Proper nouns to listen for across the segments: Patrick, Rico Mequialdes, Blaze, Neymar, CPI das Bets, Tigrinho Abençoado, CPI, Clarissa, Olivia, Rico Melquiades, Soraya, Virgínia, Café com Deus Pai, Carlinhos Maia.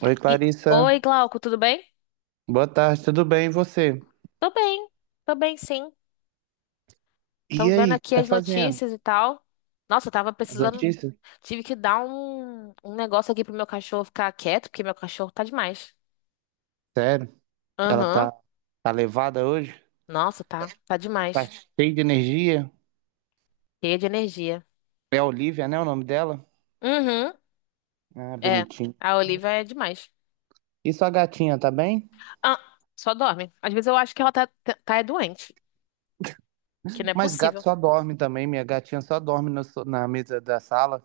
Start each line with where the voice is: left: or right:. right: Oi,
left: E-
right: Clarissa.
left: Oi, Glauco, tudo bem?
right: Boa tarde, tudo bem? E você?
left: Tô bem, tô bem, sim. Tô
right: E
left: vendo
right: aí, o que
left: aqui
right: tá
left: as
right: fazendo?
left: notícias e tal. Nossa, eu tava
right: As
left: precisando.
right: notícias?
left: Tive que dar um negócio aqui pro meu cachorro ficar quieto, porque meu cachorro tá demais.
right: Sério? Ela
left: Aham.
right: tá, tá levada hoje?
left: Nossa, tá. Tá
right: Tá
left: demais.
right: cheia de energia?
left: Cheia de energia.
right: É a Olivia, né? O nome dela?
left: Uhum.
right: Ah,
left: É.
right: bonitinho.
left: A Olivia é demais.
right: E sua gatinha, tá bem?
left: Ah, só dorme. Às vezes eu acho que ela tá é doente, que não é
right: Mas gato
left: possível.
right: só dorme também. Minha gatinha só dorme no so- na mesa da sala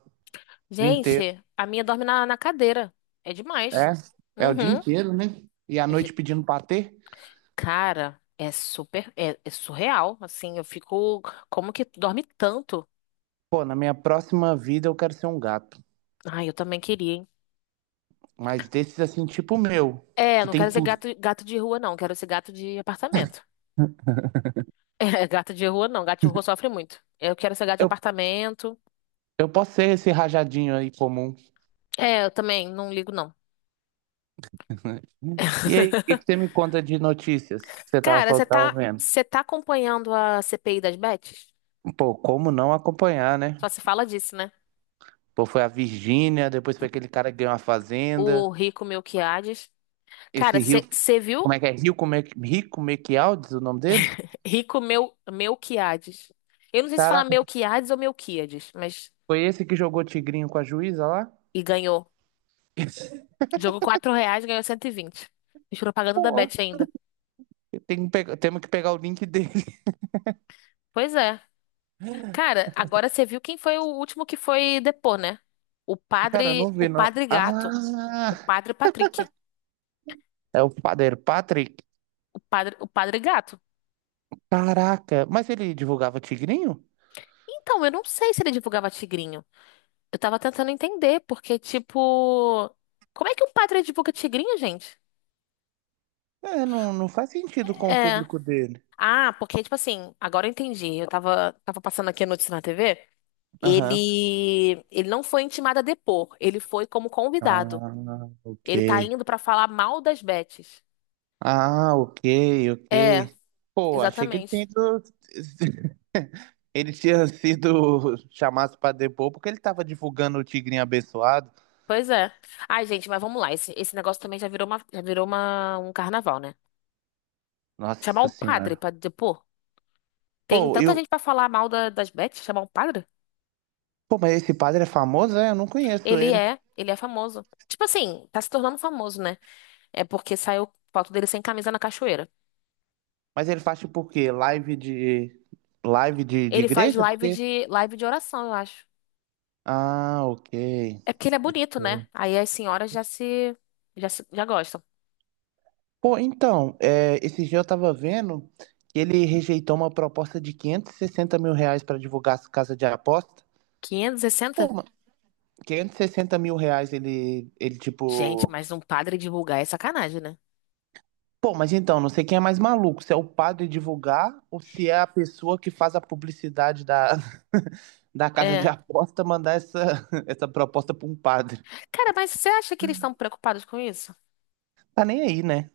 right: o dia inteiro.
left: Gente, a minha dorme na cadeira. É demais.
right: É? É o dia
left: Uhum.
right: inteiro, né? E à noite pedindo patê?
left: Cara, é surreal, assim, eu fico, como que tu dorme tanto?
right: Pô, na minha próxima vida eu quero ser um gato.
left: Ai, eu também queria, hein?
right: Mas desses assim, tipo o meu,
left: É,
right: que
left: não
right: tem
left: quero ser
right: tudo.
left: gato, gato de rua, não, quero ser gato de apartamento. É, gato de rua, não, gato de rua sofre muito. Eu quero ser gato de apartamento.
right: Eu posso ser esse rajadinho aí comum.
left: É, eu também não ligo, não.
right: E aí, o que que você me conta de notícias que você tava
left: Cara,
right: falando
left: você
right: que tava
left: tá,
right: vendo?
left: você tá acompanhando a CPI das Bets?
right: Pô, como não acompanhar, né?
left: Só se fala disso, né?
right: Pô, foi a Virgínia, depois foi aquele cara que ganhou a
left: O
right: fazenda.
left: Rico Melquiades.
right: Esse
left: Cara,
right: Rio,
left: você viu
right: como é que é? Rico Mequialdes, o nome dele?
left: Rico Melquiades? Eu não sei se fala
right: Caraca,
left: Melquiades ou Melquíades, mas.
right: foi esse que jogou tigrinho com a juíza lá?
left: E ganhou. Jogou R$ 4, ganhou 120. Fiz propaganda da
right: Pô,
left: Bet ainda.
right: eu tenho que pegar- temos que pegar o link dele.
left: Pois é. Cara, agora você viu quem foi o último que foi depor, né? O
right: Cara, eu
left: padre,
right: não
left: o
right: vi, não.
left: padre gato. O
right: Ah,
left: padre Patrick.
right: é o padeiro Patrick.
left: O padre gato.
right: Caraca, mas ele divulgava tigrinho?
left: Então, eu não sei se ele divulgava tigrinho. Eu tava tentando entender, porque, tipo. Como é que um padre divulga tigrinho, gente?
right: É, não faz sentido com o
left: É.
right: público dele.
left: Ah, porque, tipo assim, agora eu entendi. Eu tava passando aqui a notícia na TV.
right: Aham.
left: Ele não foi intimado a depor, ele foi como convidado.
right: Ah, ok.
left: Ele tá indo pra falar mal das Betes.
right: Ah, ok,
left: É,
right: ok. Pô, achei que ele tinha
left: exatamente.
right: ido... Ele tinha sido chamado pra depor porque ele tava divulgando o Tigrinho Abençoado.
left: Pois é. Ai, gente, mas vamos lá. Esse negócio também já virou um carnaval, né? Chamar
right: Nossa
left: o padre
right: Senhora.
left: pra depor. Tem
right: Pô,
left: tanta
right: eu...
left: gente pra falar mal das Betes, chamar o padre?
right: Pô, mas esse padre é famoso, é? Eu não conheço
left: Ele
right: ele.
left: é, ele é famoso. Tipo assim, tá se tornando famoso, né? É porque saiu foto dele sem camisa na cachoeira.
right: Mas ele faz tipo o quê? Live de... Live de
left: Ele faz
right: igreja?
left: live
right: Porque...
left: de live de oração, eu acho.
right: Ah, ok.
left: É porque ele é bonito, né? Aí as senhoras já se, já se, já gostam.
right: Pô, então, é, esse dia eu tava vendo que ele rejeitou uma proposta de R$ 560.000 para divulgar a casa de aposta.
left: Quinhentos e
right: Pô,
left: sessenta
right: ma- R$ 560.000 ele
left: Gente,
right: tipo.
left: mas um padre divulgar é sacanagem, né?
right: Pô, mas então, não sei quem é mais maluco, se é o padre divulgar ou se é a pessoa que faz a publicidade da, da casa de
left: É.
right: aposta mandar essa, essa proposta pra um padre.
left: Cara, mas você acha que eles estão preocupados com isso?
right: Tá nem aí, né?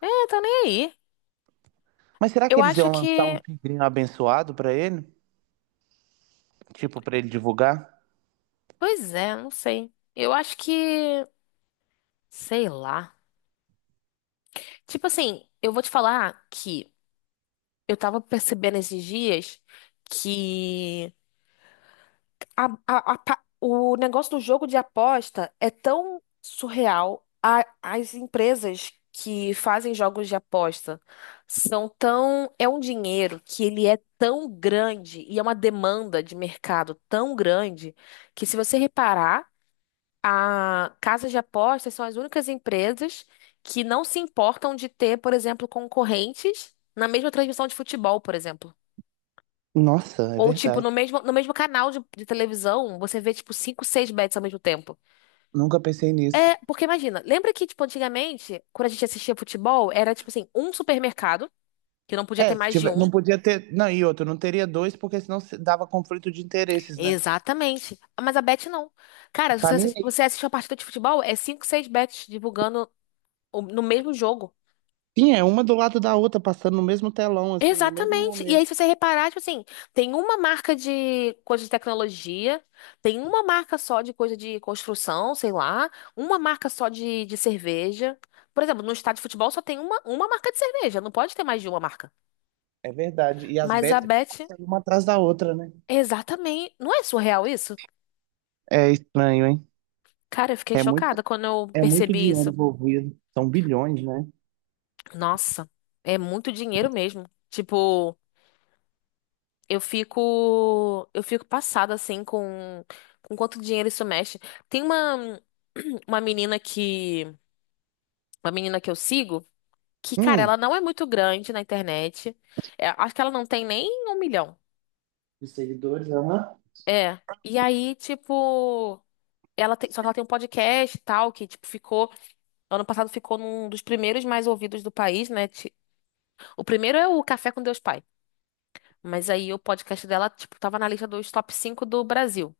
left: É, tá nem aí.
right: Mas será que
left: Eu
right: eles
left: acho
right: iam lançar
left: que.
right: um tigrinho abençoado pra ele? Tipo, pra ele divulgar?
left: Pois é, não sei. Eu acho que. Sei lá. Tipo assim, eu vou te falar que eu tava percebendo esses dias que. O negócio do jogo de aposta é tão surreal. As empresas que fazem jogos de aposta são tão. É um dinheiro que ele é tão grande e é uma demanda de mercado tão grande que, se você reparar, a casas de apostas são as únicas empresas que não se importam de ter, por exemplo, concorrentes na mesma transmissão de futebol, por exemplo.
right: Nossa, é
left: Ou, tipo, no
right: verdade.
left: mesmo, no mesmo canal de televisão, você vê, tipo, cinco, seis bets ao mesmo tempo.
right: Nunca pensei nisso.
left: É, porque imagina, lembra que, tipo, antigamente, quando a gente assistia futebol, era, tipo assim, um supermercado, que não podia ter
right: É, se
left: mais de
right: tiver-
left: um.
right: não podia ter. Não, e outro, não teria dois, porque senão se- dava conflito de interesses, né?
left: Exatamente. Mas a bet não. Cara, se
right: Tá
left: você,
right: nem
left: assi-
right: aí.
left: você assiste uma partida de futebol, é cinco, seis bets divulgando no mesmo jogo.
right: Sim, é uma do lado da outra, passando no mesmo telão, assim, no mesmo
left: Exatamente. E
right: momento.
left: aí, se você reparar, tipo assim, tem uma marca de coisa de tecnologia, tem uma marca só de coisa de construção, sei lá, uma marca só de cerveja. Por exemplo, no estádio de futebol só tem uma marca de cerveja, não pode ter mais de uma marca.
right: É verdade. E as
left: Mas a
right: betas
left: Bet,
right: passando uma atrás da outra, né?
left: exatamente. Não é surreal isso?
right: É estranho, hein?
left: Cara, eu fiquei
right: É muito,
left: chocada quando eu
right: é muito
left: percebi
right: dinheiro
left: isso.
right: envolvido. São bilhões, né?
left: Nossa, é muito dinheiro mesmo. Tipo. Eu fico passada assim com quanto dinheiro isso mexe. Tem uma uma menina que, uma menina que eu sigo, que, cara,
right: Hum.
left: ela não é muito grande na internet. É, acho que ela não tem nem 1 milhão.
right: De seguidores, aham.
left: É. E aí, tipo, só que ela tem um podcast e tal, que, tipo, ficou, ano passado ficou num dos primeiros mais ouvidos do país, né? O primeiro é o Café com Deus Pai. Mas aí o podcast dela, tipo, tava na lista dos top 5 do Brasil.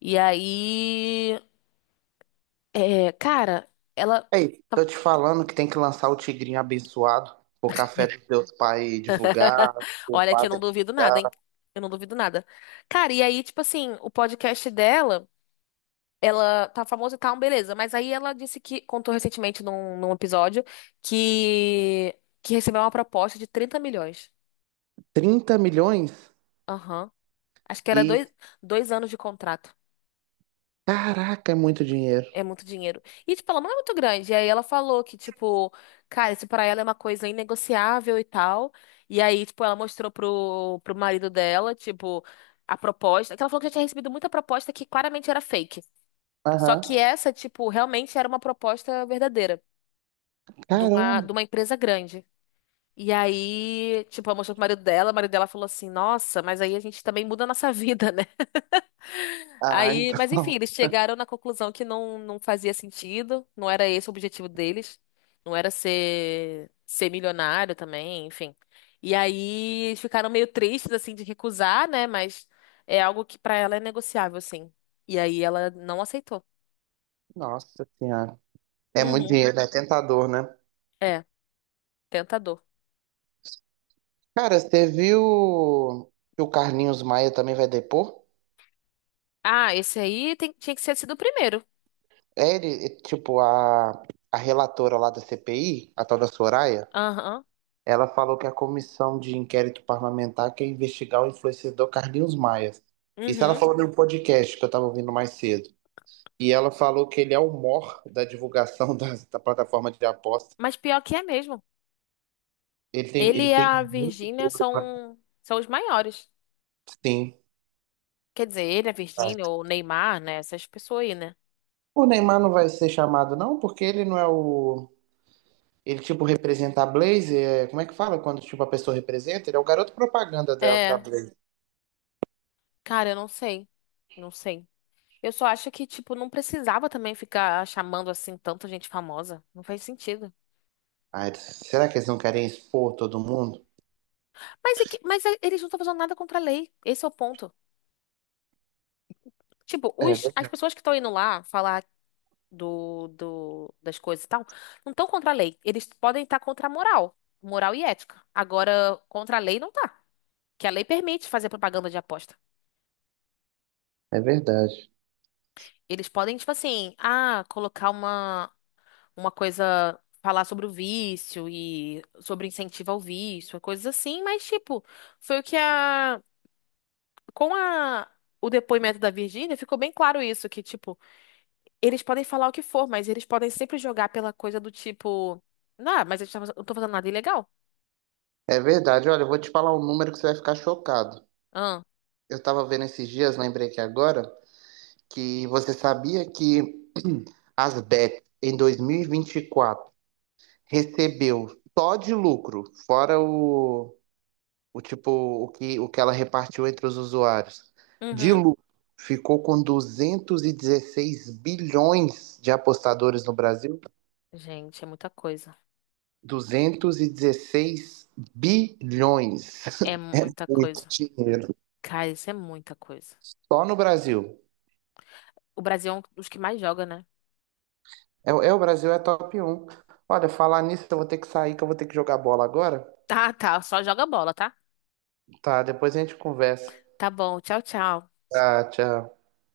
left: E aí. É, cara, ela.
right: Ei,
left: Tá.
right: tô te falando que tem que lançar o Tigrinho Abençoado, o café dos teus pais divulgar, o
left: Olha que eu não
right: padre
left: duvido nada, hein?
right: divulgar.
left: Eu não duvido nada. Cara, e aí, tipo assim, o podcast dela, ela tá famosa e tal, beleza. Mas aí ela disse que, contou recentemente num episódio, que, que recebeu uma proposta de 30 milhões.
right: 30 milhões?
left: Aham. Acho que era
right: E,
left: dois anos de contrato.
right: caraca, é muito dinheiro.
left: É muito dinheiro. E, tipo, ela não é muito grande. E aí ela falou que, tipo, cara, isso pra ela é uma coisa inegociável e tal. E aí, tipo, ela mostrou pro marido dela, tipo, a proposta. Que ela falou que já tinha recebido muita proposta que claramente era fake. Só
right: Aham.
left: que essa, tipo, realmente era uma proposta verdadeira de uma,
right: Caramba.
left: de uma empresa grande. E aí, tipo, ela mostrou pro marido dela, o marido dela falou assim, nossa, mas aí a gente também muda a nossa vida.
right: Ah,
left: Aí, mas enfim,
right: então.
left: eles chegaram na conclusão que não, não fazia sentido, não era esse o objetivo deles, não era ser milionário também, enfim. E aí eles ficaram meio tristes, assim, de recusar, né? Mas é algo que pra ela é negociável, assim. E aí ela não aceitou.
right: Nossa Senhora. É muito
left: Uhum.
right: dinheiro, né? É tentador, né?
left: É, tentador.
right: Cara, você viu que o Carlinhos Maia também vai depor?
left: Ah, esse aí tinha que ser sido o primeiro.
right: É ele, é, tipo, a relatora lá da CPI, a tal da Soraya,
left: Aham.
right: ela falou que a comissão de inquérito parlamentar quer investigar o influenciador Carlinhos Maia. Isso ela
left: Uhum.
right: falou no podcast que eu tava ouvindo mais cedo. E ela falou que ele é o mor da divulgação da plataforma de aposta.
left: Mas pior que é mesmo. Ele
right: Ele
left: e
right: tem
left: a
right: muito
left: Virgínia
right: público, né?
left: são os maiores.
right: Sim.
left: Quer dizer, ele, a
right: Ah.
left: Virgínia, ou o Neymar, né? Essas pessoas aí, né?
right: O Neymar não vai ser chamado, não, porque ele não é o. Ele, tipo, representa a Blaze. Como é que fala quando, tipo, a pessoa representa? Ele é o garoto propaganda da
left: É,
right: Blaze.
left: cara, eu não sei. Não sei. Eu só acho que, tipo, não precisava também ficar chamando assim tanta gente famosa. Não faz sentido.
right: Ai, será que eles não querem expor todo mundo?
left: Eles não estão fazendo nada contra a lei. Esse é o ponto. Tipo,
right: É,
left: as pessoas que estão indo lá falar das coisas e tal, não estão contra a lei. Eles podem estar contra a moral. Moral e ética. Agora, contra a lei não tá. Que a lei permite fazer propaganda de aposta.
right: é verdade.
left: Eles podem, tipo assim, ah, colocar uma coisa, falar sobre o vício e sobre incentivo ao vício, coisas assim, mas tipo, foi o que a com a o depoimento da Virgínia ficou bem claro isso, que tipo, eles podem falar o que for, mas eles podem sempre jogar pela coisa do tipo, ah, mas eu não tô fazendo nada ilegal.
right: É verdade. Olha, eu vou te falar um número que você vai ficar chocado.
left: Ah,
right: Eu tava vendo esses dias, lembrei que agora, que você sabia que as bets em dois mil e vinte e quatro recebeu só de lucro, fora o tipo o que ela repartiu entre os usuários.
left: uhum.
right: Dilu ficou com 216 bilhões de apostadores no Brasil.
left: Gente, é muita coisa.
right: 216 bilhões.
left: É muita
right: Muito
left: coisa.
right: dinheiro.
left: Cara, isso é muita coisa.
right: Só no Brasil.
left: O Brasil é um dos que mais joga, né?
right: É, é, o Brasil é top 1. Olha, falar nisso, eu vou ter que sair, que eu vou ter que jogar bola agora.
left: Tá, tá, só joga bola, tá?
right: Tá, depois a gente conversa.
left: Tá bom, tchau, tchau.
right: Tá, tchau.